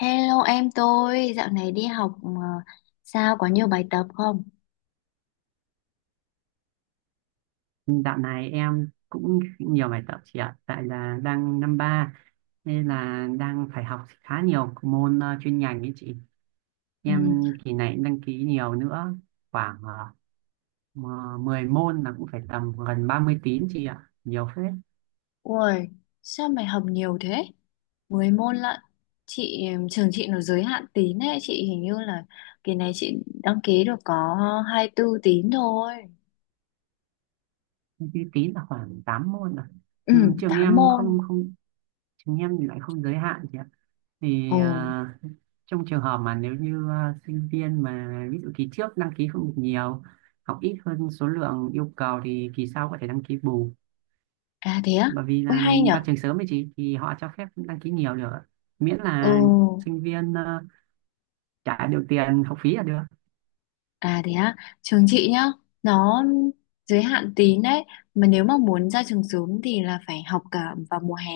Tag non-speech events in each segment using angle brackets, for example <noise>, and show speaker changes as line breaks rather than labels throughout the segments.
Hello em tôi, dạo này đi học mà sao có nhiều bài tập không?
Dạo này em cũng nhiều bài tập chị ạ, tại là đang năm ba nên là đang phải học khá nhiều môn chuyên ngành ấy chị.
Ừ.
Em kỳ này cũng đăng ký nhiều nữa, khoảng 10 môn, là cũng phải tầm gần 30 tín chị ạ, nhiều phết.
Ui, sao mày học nhiều thế? Mười môn lận. Chị trường chị nó giới hạn tín ấy, chị hình như là kỳ này chị đăng ký được có 24 tín thôi.
30 tín là khoảng 8 môn rồi.
Ừ,
Ừm, trường
8
em
môn.
không không Trường em thì lại không giới hạn chị ạ.
Ồ,
thì à, Trong trường hợp mà nếu như sinh viên mà ví dụ kỳ trước đăng ký không được nhiều, học ít hơn số lượng yêu cầu thì kỳ sau có thể đăng ký bù,
à thế á?
bởi vì
Ui
là
hay
ra
nhở?
trường sớm ấy chị, thì họ cho phép đăng ký nhiều được, miễn
Ừ.
là sinh viên trả được tiền học phí là được.
À thế á, trường chị nhá, nó giới hạn tín đấy, mà nếu mà muốn ra trường sớm thì là phải học cả vào mùa hè,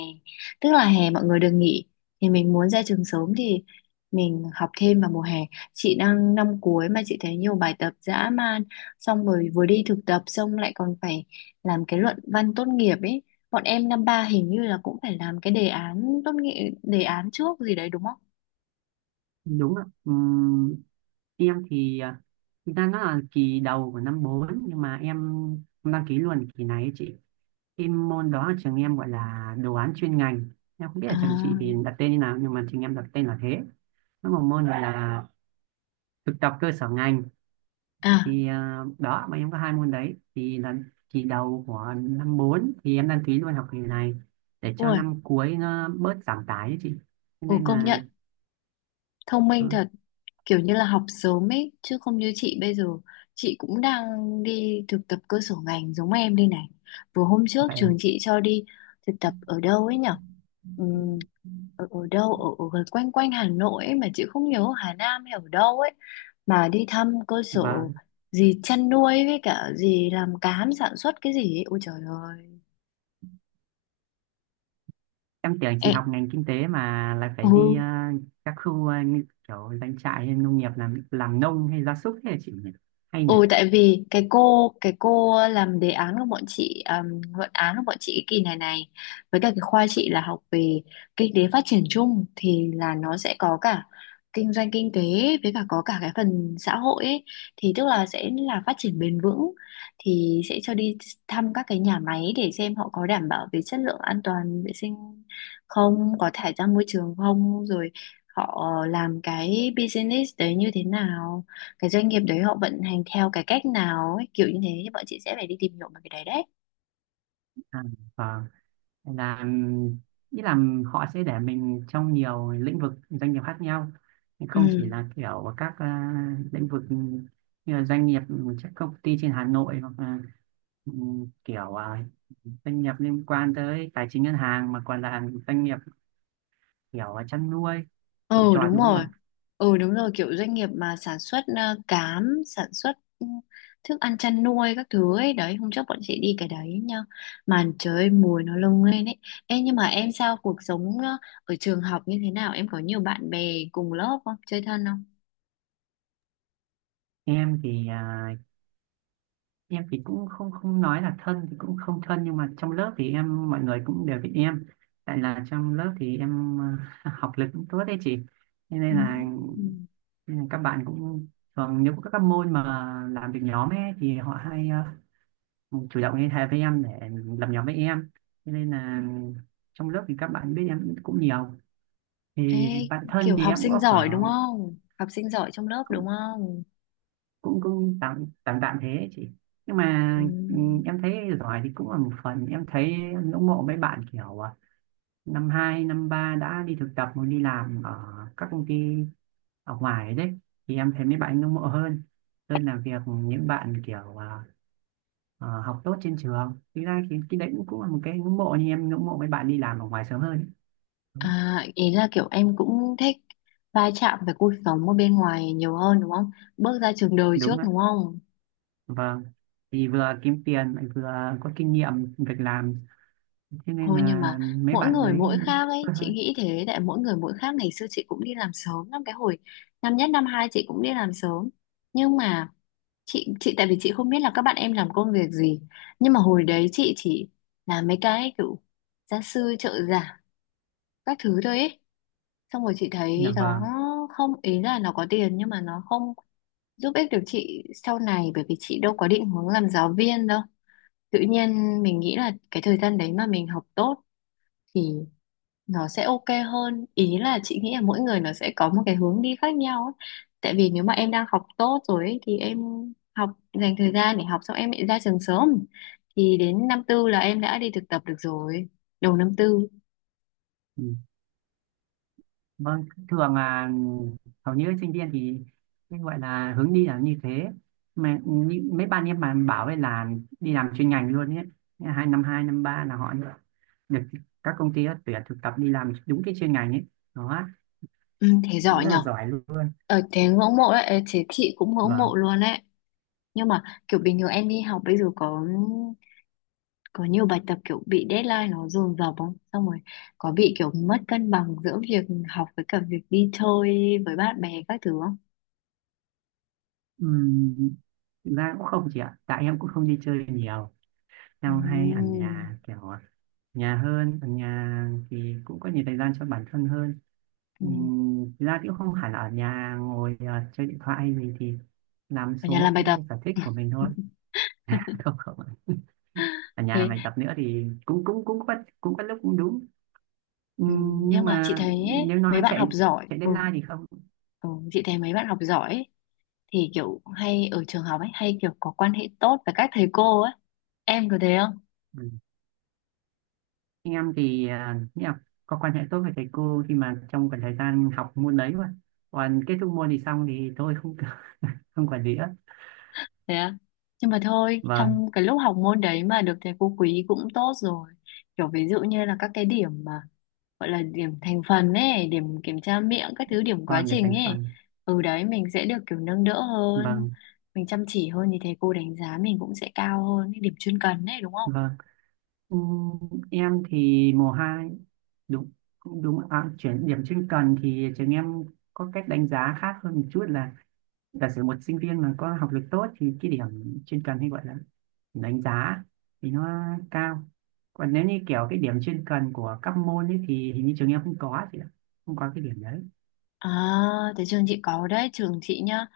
tức là hè mọi người được nghỉ, thì mình muốn ra trường sớm thì mình học thêm vào mùa hè. Chị đang năm cuối mà chị thấy nhiều bài tập dã man, xong rồi vừa đi thực tập xong lại còn phải làm cái luận văn tốt nghiệp ấy. Bọn em năm ba hình như là cũng phải làm cái đề án tốt nghiệp, đề án trước gì đấy đúng không?
Đúng ạ. Em thì thực ra nó là kỳ đầu của năm 4 nhưng mà em đăng ký luôn kỳ này ấy chị. Cái môn đó ở trường em gọi là đồ án chuyên ngành, em không biết ở
À,
trường chị thì đặt tên như nào nhưng mà trường em đặt tên là thế. Nó một môn gọi là thực tập cơ sở ngành,
à,
thì đó, bọn em có hai môn đấy thì là kỳ đầu của năm 4 thì em đăng ký luôn học kỳ này để cho
ui,
năm cuối nó bớt giảm tải ấy chị, cho
ồ,
nên
công
là.
nhận thông
ờ,
minh thật. Kiểu như là học sớm ấy chứ không như chị bây giờ, chị cũng đang đi thực tập cơ sở ngành giống em đây này. Vừa hôm trước
Vậy
trường
à.
chị cho đi thực tập ở đâu ấy nhở. Ừm, ở gần quanh quanh Hà Nội ấy mà chị không nhớ Hà Nam hay ở đâu ấy, mà đi thăm cơ sở
Vâng.
gì chăn nuôi với cả gì làm cám sản xuất cái gì ấy. Ôi trời ơi
Em tưởng chị
em,
học ngành kinh tế mà lại phải đi
ừ.
các khu như kiểu doanh trại hay nông nghiệp, làm nông hay gia súc thế là chị nhỉ, hay nhỉ.
Ừ, tại vì cái cô làm đề án của bọn chị, luận án của bọn chị cái kỳ này này, với cả cái khoa chị là học về kinh tế phát triển chung, thì là nó sẽ có cả kinh doanh kinh tế, với cả có cả cái phần xã hội ấy. Thì tức là sẽ là phát triển bền vững thì sẽ cho đi thăm các cái nhà máy để xem họ có đảm bảo về chất lượng an toàn vệ sinh, không có thải ra môi trường không, rồi họ làm cái business đấy như thế nào, cái doanh nghiệp đấy họ vận hành theo cái cách nào ấy, kiểu như thế, thì bọn chị sẽ phải đi tìm hiểu về cái đấy đấy.
à, vâng. Nên là nghĩ là họ sẽ để mình trong nhiều lĩnh vực doanh nghiệp khác nhau,
Ừ,
không chỉ là kiểu các lĩnh vực như là doanh nghiệp, các công ty trên Hà Nội, hoặc là ừ, kiểu doanh nghiệp liên quan tới tài chính ngân hàng mà còn là doanh nghiệp kiểu chăn nuôi trồng
ừ
trọt,
đúng
đúng không
rồi.
ạ.
Ừ đúng rồi, kiểu doanh nghiệp mà sản xuất cám, sản xuất ừ, thức ăn chăn nuôi các thứ ấy đấy. Hôm trước bọn chị đi cái đấy nha, màn trời mùi nó lông lên ấy. Ê, nhưng mà em sao cuộc sống ở trường học như thế nào, em có nhiều bạn bè cùng lớp không, chơi thân không?
Em thì em thì cũng không không nói là thân thì cũng không thân, nhưng mà trong lớp thì em mọi người cũng đều biết em, tại là trong lớp thì em <laughs> học lực cũng tốt đấy chị. Thế
Ừ.
nên là nên là các bạn cũng thường, nếu có các môn mà làm việc nhóm ấy thì họ hay ờ, chủ động liên hệ với em để làm nhóm với em. Thế nên là trong lớp thì các bạn biết em cũng nhiều,
Ê,
thì bạn thân
kiểu
thì
học
em
sinh
có
giỏi đúng
khoảng,
không, học sinh giỏi trong lớp đúng
cũng
không?
cũng cũng tạm tạm tạm thế ấy chị. Nhưng mà
Ừ.
ừ, em thấy giỏi thì cũng là một phần, em thấy em ngưỡng mộ mấy bạn kiểu năm hai năm ba đã đi thực tập hoặc đi làm ở các công ty ở ngoài đấy, thì em thấy mấy bạn ngưỡng mộ hơn, hơn là việc những bạn kiểu học tốt trên trường. Thực ra thì cái đấy cũng cũng là một cái ngưỡng mộ, nhưng em ngưỡng mộ mấy bạn đi làm ở ngoài sớm hơn.
À, ý là kiểu em cũng thích va chạm với cuộc sống ở bên ngoài nhiều hơn đúng không? Bước ra trường đời trước
Đúng ạ.
đúng không?
Vâng, thì vừa kiếm tiền lại vừa có kinh nghiệm việc làm, cho nên
Thôi nhưng
là
mà
mấy
mỗi
bạn
người
đấy
mỗi khác ấy, chị nghĩ thế, tại mỗi người mỗi khác. Ngày xưa chị cũng đi làm sớm lắm, cái hồi năm nhất năm hai chị cũng đi làm sớm. Nhưng mà chị tại vì chị không biết là các bạn em làm công việc gì. Nhưng mà hồi đấy chị chỉ làm mấy cái kiểu gia sư trợ giả các thứ thôi ấy. Xong rồi chị
là.
thấy nó
Vâng.
không, ý là nó có tiền nhưng mà nó không giúp ích được chị sau này, bởi vì chị đâu có định hướng làm giáo viên đâu. Tự nhiên mình nghĩ là cái thời gian đấy mà mình học tốt thì nó sẽ ok hơn, ý là chị nghĩ là mỗi người nó sẽ có một cái hướng đi khác nhau ấy. Tại vì nếu mà em đang học tốt rồi ấy, thì em học, dành thời gian để học, xong em lại ra trường sớm, thì đến năm tư là em đã đi thực tập được rồi, đầu năm tư.
Ừ. Vâng, thường là hầu như sinh viên thì cái gọi là hướng đi là như thế, mà như, mấy bạn em mà bảo ấy là đi làm chuyên ngành luôn ấy, hai năm ba là họ được được các công ty tuyển thực tập đi làm đúng cái chuyên ngành ấy, đó
Ừ, thế giỏi
rất là
nhở.
giỏi luôn.
Thế ngưỡng mộ đấy, thế chị cũng ngưỡng mộ
Vâng.
luôn đấy. Nhưng mà kiểu bình thường em đi học bây giờ có nhiều bài tập kiểu bị deadline nó dồn dập không, xong rồi có bị kiểu mất cân bằng giữa việc học với cả việc đi chơi với bạn bè các thứ không?
Ừm, Thực ra cũng không chị ạ, tại em cũng không đi chơi nhiều, em hay ở
Ừm.
nhà, kiểu nhà hơn, ở nhà thì cũng có nhiều thời gian cho bản thân hơn.
Ừm,
Thực ra thì cũng không hẳn là ở nhà ngồi chơi điện thoại hay gì, thì làm
ở nhà
số
làm bài
cái
tập.
sở thích của mình thôi.
<laughs>
<laughs> không không ở nhà làm
Thế.
bài tập nữa thì cũng cũng cũng có, cũng có lúc cũng đúng.
Ừm, nhưng
Nhưng
mà chị
mà
thấy ấy,
nếu
mấy
nói
bạn học
chạy,
giỏi, ừ,
deadline thì không.
ừ chị thấy mấy bạn học giỏi ấy, thì kiểu hay ở trường học ấy, hay kiểu có quan hệ tốt với các thầy cô ấy, em có thế?
Ừ. Anh em thì nghĩ là có quan hệ tốt với thầy cô khi mà trong khoảng thời gian học môn đấy, mà còn kết thúc môn thì xong thì thôi, không <laughs> không quản lý nữa.
Thế à? Nhưng mà thôi,
Vâng.
trong cái lúc học môn đấy mà được thầy cô quý cũng tốt rồi. Kiểu ví dụ như là các cái điểm mà gọi là điểm thành phần ấy, điểm kiểm tra miệng, các thứ điểm quá
Vâng, để
trình
thành
ấy.
phần.
Ừ đấy, mình sẽ được kiểu nâng đỡ hơn,
Vâng.
mình chăm chỉ hơn thì thầy cô đánh giá mình cũng sẽ cao hơn, cái điểm chuyên cần ấy đúng không?
Vâng. Ừm, em thì mùa hai, đúng, đúng, chuyển điểm chuyên cần thì trường em có cách đánh giá khác hơn một chút là giả sử một sinh viên mà có học lực tốt thì cái điểm chuyên cần hay gọi là điểm đánh giá thì nó cao, còn nếu như kiểu cái điểm chuyên cần của các môn ấy thì hình như trường em không có chị ạ, không có cái điểm đấy.
À, thế trường chị có đấy, trường chị nhá,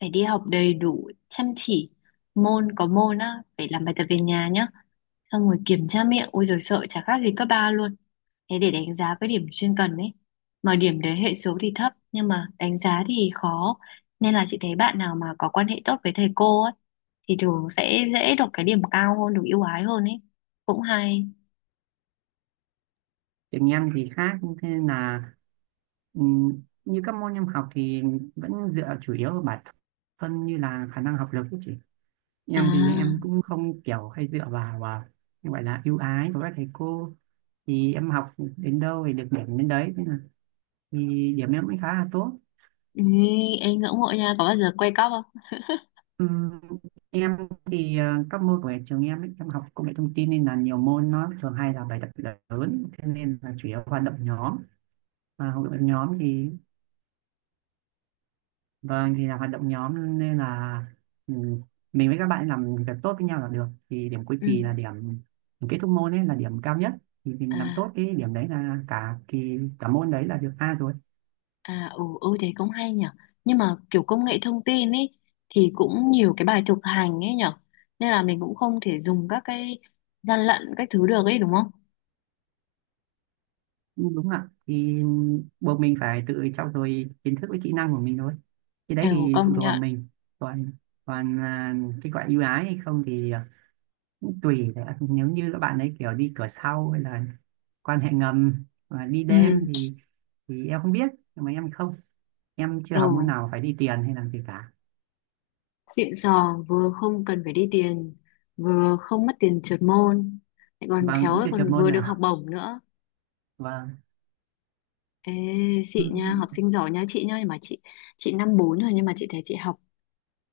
phải đi học đầy đủ, chăm chỉ, môn có môn á, phải làm bài tập về nhà nhá, xong rồi kiểm tra miệng, ôi rồi sợ chả khác gì cấp 3 luôn, thế để đánh giá cái điểm chuyên cần ấy, mà điểm đấy hệ số thì thấp, nhưng mà đánh giá thì khó, nên là chị thấy bạn nào mà có quan hệ tốt với thầy cô ấy, thì thường sẽ dễ được cái điểm cao hơn, được ưu ái hơn ấy, cũng hay.
Trường em thì khác, thế nên là như các môn em học thì vẫn dựa chủ yếu vào bản thân, như là khả năng học lực ấy chị. Em thì em
À,
cũng không kiểu hay dựa vào như gọi là ưu ái của các thầy cô, thì em học đến đâu thì được điểm đến đấy, thế là thì điểm em cũng khá là tốt.
ý, em ngưỡng mộ nha, có bao giờ quay cóp không?
Ừm, em thì các môn của trường em ấy, em học công nghệ thông tin nên là nhiều môn nó thường hay là bài tập lớn, thế nên là chủ yếu hoạt động nhóm, và hoạt động nhóm thì. Vâng, thì là hoạt động nhóm nên là ừ, mình với các bạn làm việc tốt với nhau là được. Thì điểm cuối
Ừ.
kỳ là điểm kết thúc môn ấy là điểm cao nhất. Thì
À.
mình làm tốt cái điểm đấy là cả kỳ cả môn đấy là được A rồi.
À ừ, ừ thế cũng hay nhở. Nhưng mà kiểu công nghệ thông tin ấy thì cũng nhiều cái bài thực hành ấy nhở, nên là mình cũng không thể dùng các cái gian lận các thứ được ấy đúng không?
Ừ. Đúng ạ. Thì buộc mình phải tự trau dồi kiến thức với kỹ năng của mình thôi. Cái
Ừ
đấy thì phụ
công
thuộc vào
nhận.
mình. Còn còn à, cái gọi ưu ái hay không thì tùy đấy, nếu như các bạn ấy kiểu đi cửa sau hay là quan hệ ngầm và đi
Ừ,
đêm thì em không biết, nhưng mà em không, em chưa
ừ.
học môn nào phải đi tiền hay làm gì cả.
Xịn sò, vừa không cần phải đi tiền, vừa không mất tiền trượt môn, lại còn
Vâng,
khéo
cũng
lại
chưa chọn
còn
môn
vừa được học
nào.
bổng nữa.
Vâng.
Ê,
Ừ.
chị nha, học sinh giỏi nha, chị nha, nhưng mà chị năm bốn rồi nhưng mà chị thấy chị học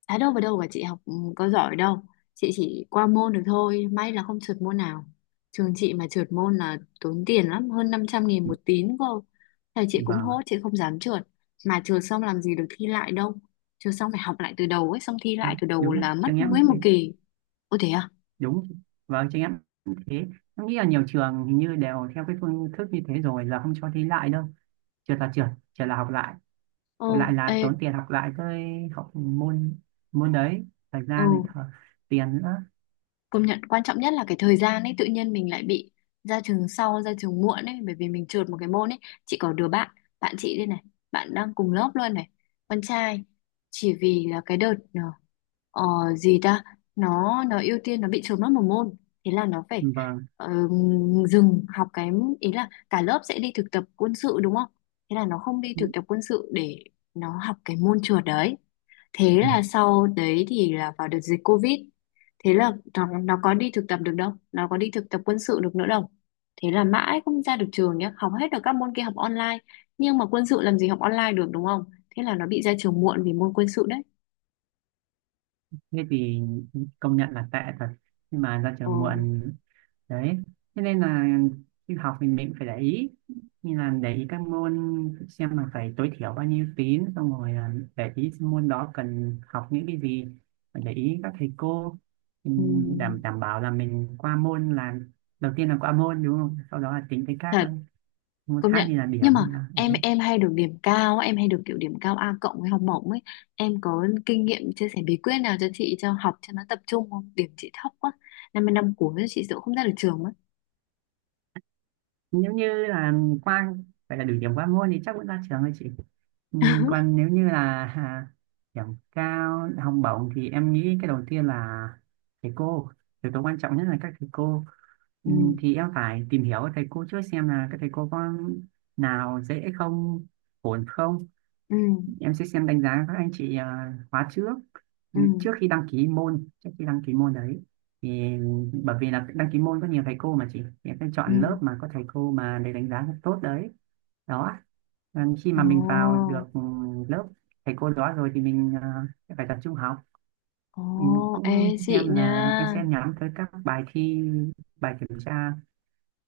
Thái đâu vào đâu cả, chị học ừ, có giỏi đâu, chị chỉ qua môn được thôi, may là không trượt môn nào. Trường chị mà trượt môn là tốn tiền lắm, hơn 500.000 một tín cơ, thầy chị cũng
Vâng.
hốt, chị không dám trượt. Mà trượt xong làm gì được thi lại đâu, trượt xong phải học lại từ đầu ấy, xong thi lại
Đúng,
từ đầu
đúng ạ.
là mất
Trường em
nguyên
cũng
một
thế.
kỳ. Ôi thế à.
Đúng. Vâng, trường em cũng thế. Em nghĩ là nhiều trường hình như đều theo cái phương thức như thế rồi, là không cho thi lại đâu, trượt là trượt, trượt là học lại,
Ừ.
học lại
Ê.
là tốn tiền học lại cái học môn môn đấy, thời
Ừ.
gian này tiền nữa.
Công nhận quan trọng nhất là cái thời gian ấy, tự nhiên mình lại bị ra trường sau, ra trường muộn ấy, bởi vì mình trượt một cái môn ấy. Chị có đứa bạn, bạn chị đây này, bạn đang cùng lớp luôn này, con trai, chỉ vì là cái đợt ờ, gì ta, nó ưu tiên, nó bị trượt mất một môn, thế là nó phải
Vâng,
ờ, dừng học cái, ý là cả lớp sẽ đi thực tập quân sự đúng không, thế là nó không đi thực tập quân sự để nó học cái môn trượt đấy. Thế là sau đấy thì là vào đợt dịch Covid, thế là nó có đi thực tập được đâu, nó có đi thực tập quân sự được nữa đâu, thế là mãi không ra được trường nhá, học hết được các môn kia học online, nhưng mà quân sự làm gì học online được đúng không, thế là nó bị ra trường muộn vì môn quân sự đấy.
thế thì công nhận là tệ thật, nhưng mà ra
Ồ.
trường muộn đấy, thế nên là khi học thì mình phải để ý, như là để ý các môn, xem là phải tối thiểu bao nhiêu tín, xong rồi là để ý môn đó cần học những cái gì, phải để ý các thầy cô. Đảm
Ừm,
đảm bảo là mình qua môn là đầu tiên, là qua môn đúng không, sau đó là tính tới các
thật.
môn
Công
khác
nhận.
như là
Nhưng
điểm
mà
hay là
em
đấy.
em hay được điểm cao á, em hay được kiểu điểm cao A cộng với học bổng ấy, em có kinh nghiệm chia sẻ bí quyết nào cho chị, cho học cho nó tập trung không, điểm chị thấp quá, năm mươi năm cuối chị sợ không ra được trường mất.
Nếu như là qua, phải là đủ điểm qua môn thì chắc vẫn ra trường thôi chị. Ừ, còn
<laughs>
nếu như là điểm cao học bổng thì em nghĩ cái đầu tiên là thầy cô, yếu tố quan trọng nhất là các thầy cô. Ừ,
Ừ.
thì em phải tìm hiểu các thầy cô trước, xem là các thầy cô có nào dễ không, ổn không.
Ừ.
Em sẽ xem đánh giá các anh chị khóa trước,
Ừ.
trước khi đăng ký môn trước khi đăng ký môn đấy, thì bởi vì là đăng ký môn có nhiều thầy cô mà chị, thì em sẽ
Ừ.
chọn lớp mà có thầy cô mà để đánh giá tốt đấy, đó. Ừ, khi
<laughs>
mà mình vào được
Ồ.
lớp thầy cô đó rồi thì mình sẽ phải tập trung học.
Ồ,
Mình cũng
ê chị
xem,
nha.
là em sẽ nhắm tới các bài thi, bài kiểm tra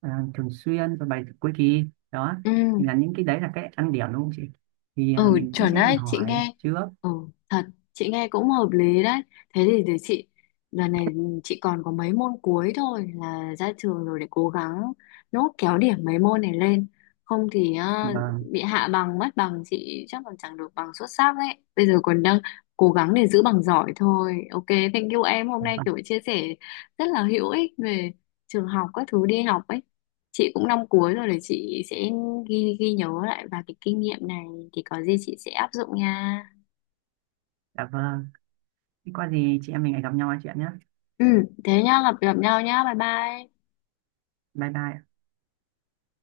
thường xuyên và bài cuối kỳ, đó
Ừ,
thì là những cái đấy là cái ăn điểm đúng không chị, thì
ừ
mình cũng
chuẩn
sẽ đi
đấy, chị
hỏi
nghe.
trước
Ừ, thật, chị nghe cũng hợp lý đấy. Thế thì để chị, đợt này chị còn có mấy môn cuối thôi là ra trường rồi, để cố gắng nốt kéo điểm mấy môn này lên. Không thì
và.
bị hạ bằng, mất bằng, chị chắc còn chẳng được bằng xuất sắc đấy. Bây giờ còn đang cố gắng để giữ bằng giỏi thôi. Ok, thank you em. Hôm nay
Vâng,
kiểu chia sẻ rất là hữu ích về trường học các thứ đi học ấy. Chị cũng năm cuối rồi, để chị sẽ ghi ghi nhớ lại, và cái kinh nghiệm này thì có gì chị sẽ áp dụng nha.
dạ vâng. Thế có gì chị em mình lại gặp nhau nói chuyện nhé.
Ừ, thế nhá, gặp gặp nhau nhá, bye bye.
Bye bye ạ.